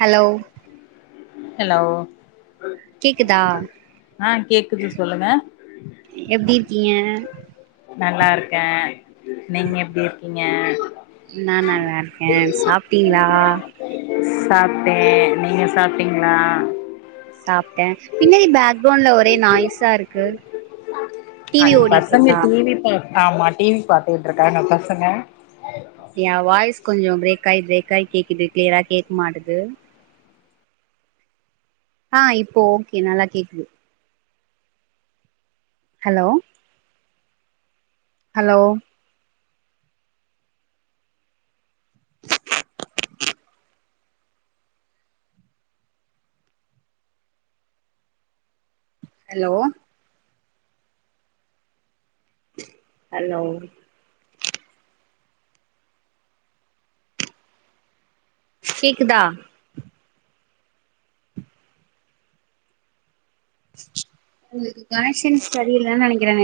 hello hello கேக்குதா ஆ கேக்குது சொல்லுங்க எப்டி இருக்கீங்க நல்லாருக்கே நீங்க எப்டி இருக்கீங்க நா நல்லா இருக்கே சாப்ட்டீங்ளா சாப்ட்டே நீங்க சாப்ட்டீங்ளா சாப்ட்டே பின்னாடி பேக்ரவுண்ட்ல ஒரே நாய்ஸா இருக்கு அ டிவி ஓடிட்டு பசங்க இருக்கா டீவி பாத்தா ஆமா டிவி பாத்துட்ருகாங்க பசங்க யா வாய்ஸ் கொஞ்சோ பிரேக் ஆயி பிரேக் ஆயி கேக்குது கிளியரா கேக்க மாட்டுது ஆ இப்போ ஓகே நல்லா கேக்குது ஹலோ ஹலோ ஹலோ ஹலோ கேக்குதா உங்ளுக்கு கனைக்ஷன் சரியில்லன் நெனைக்கிறங்க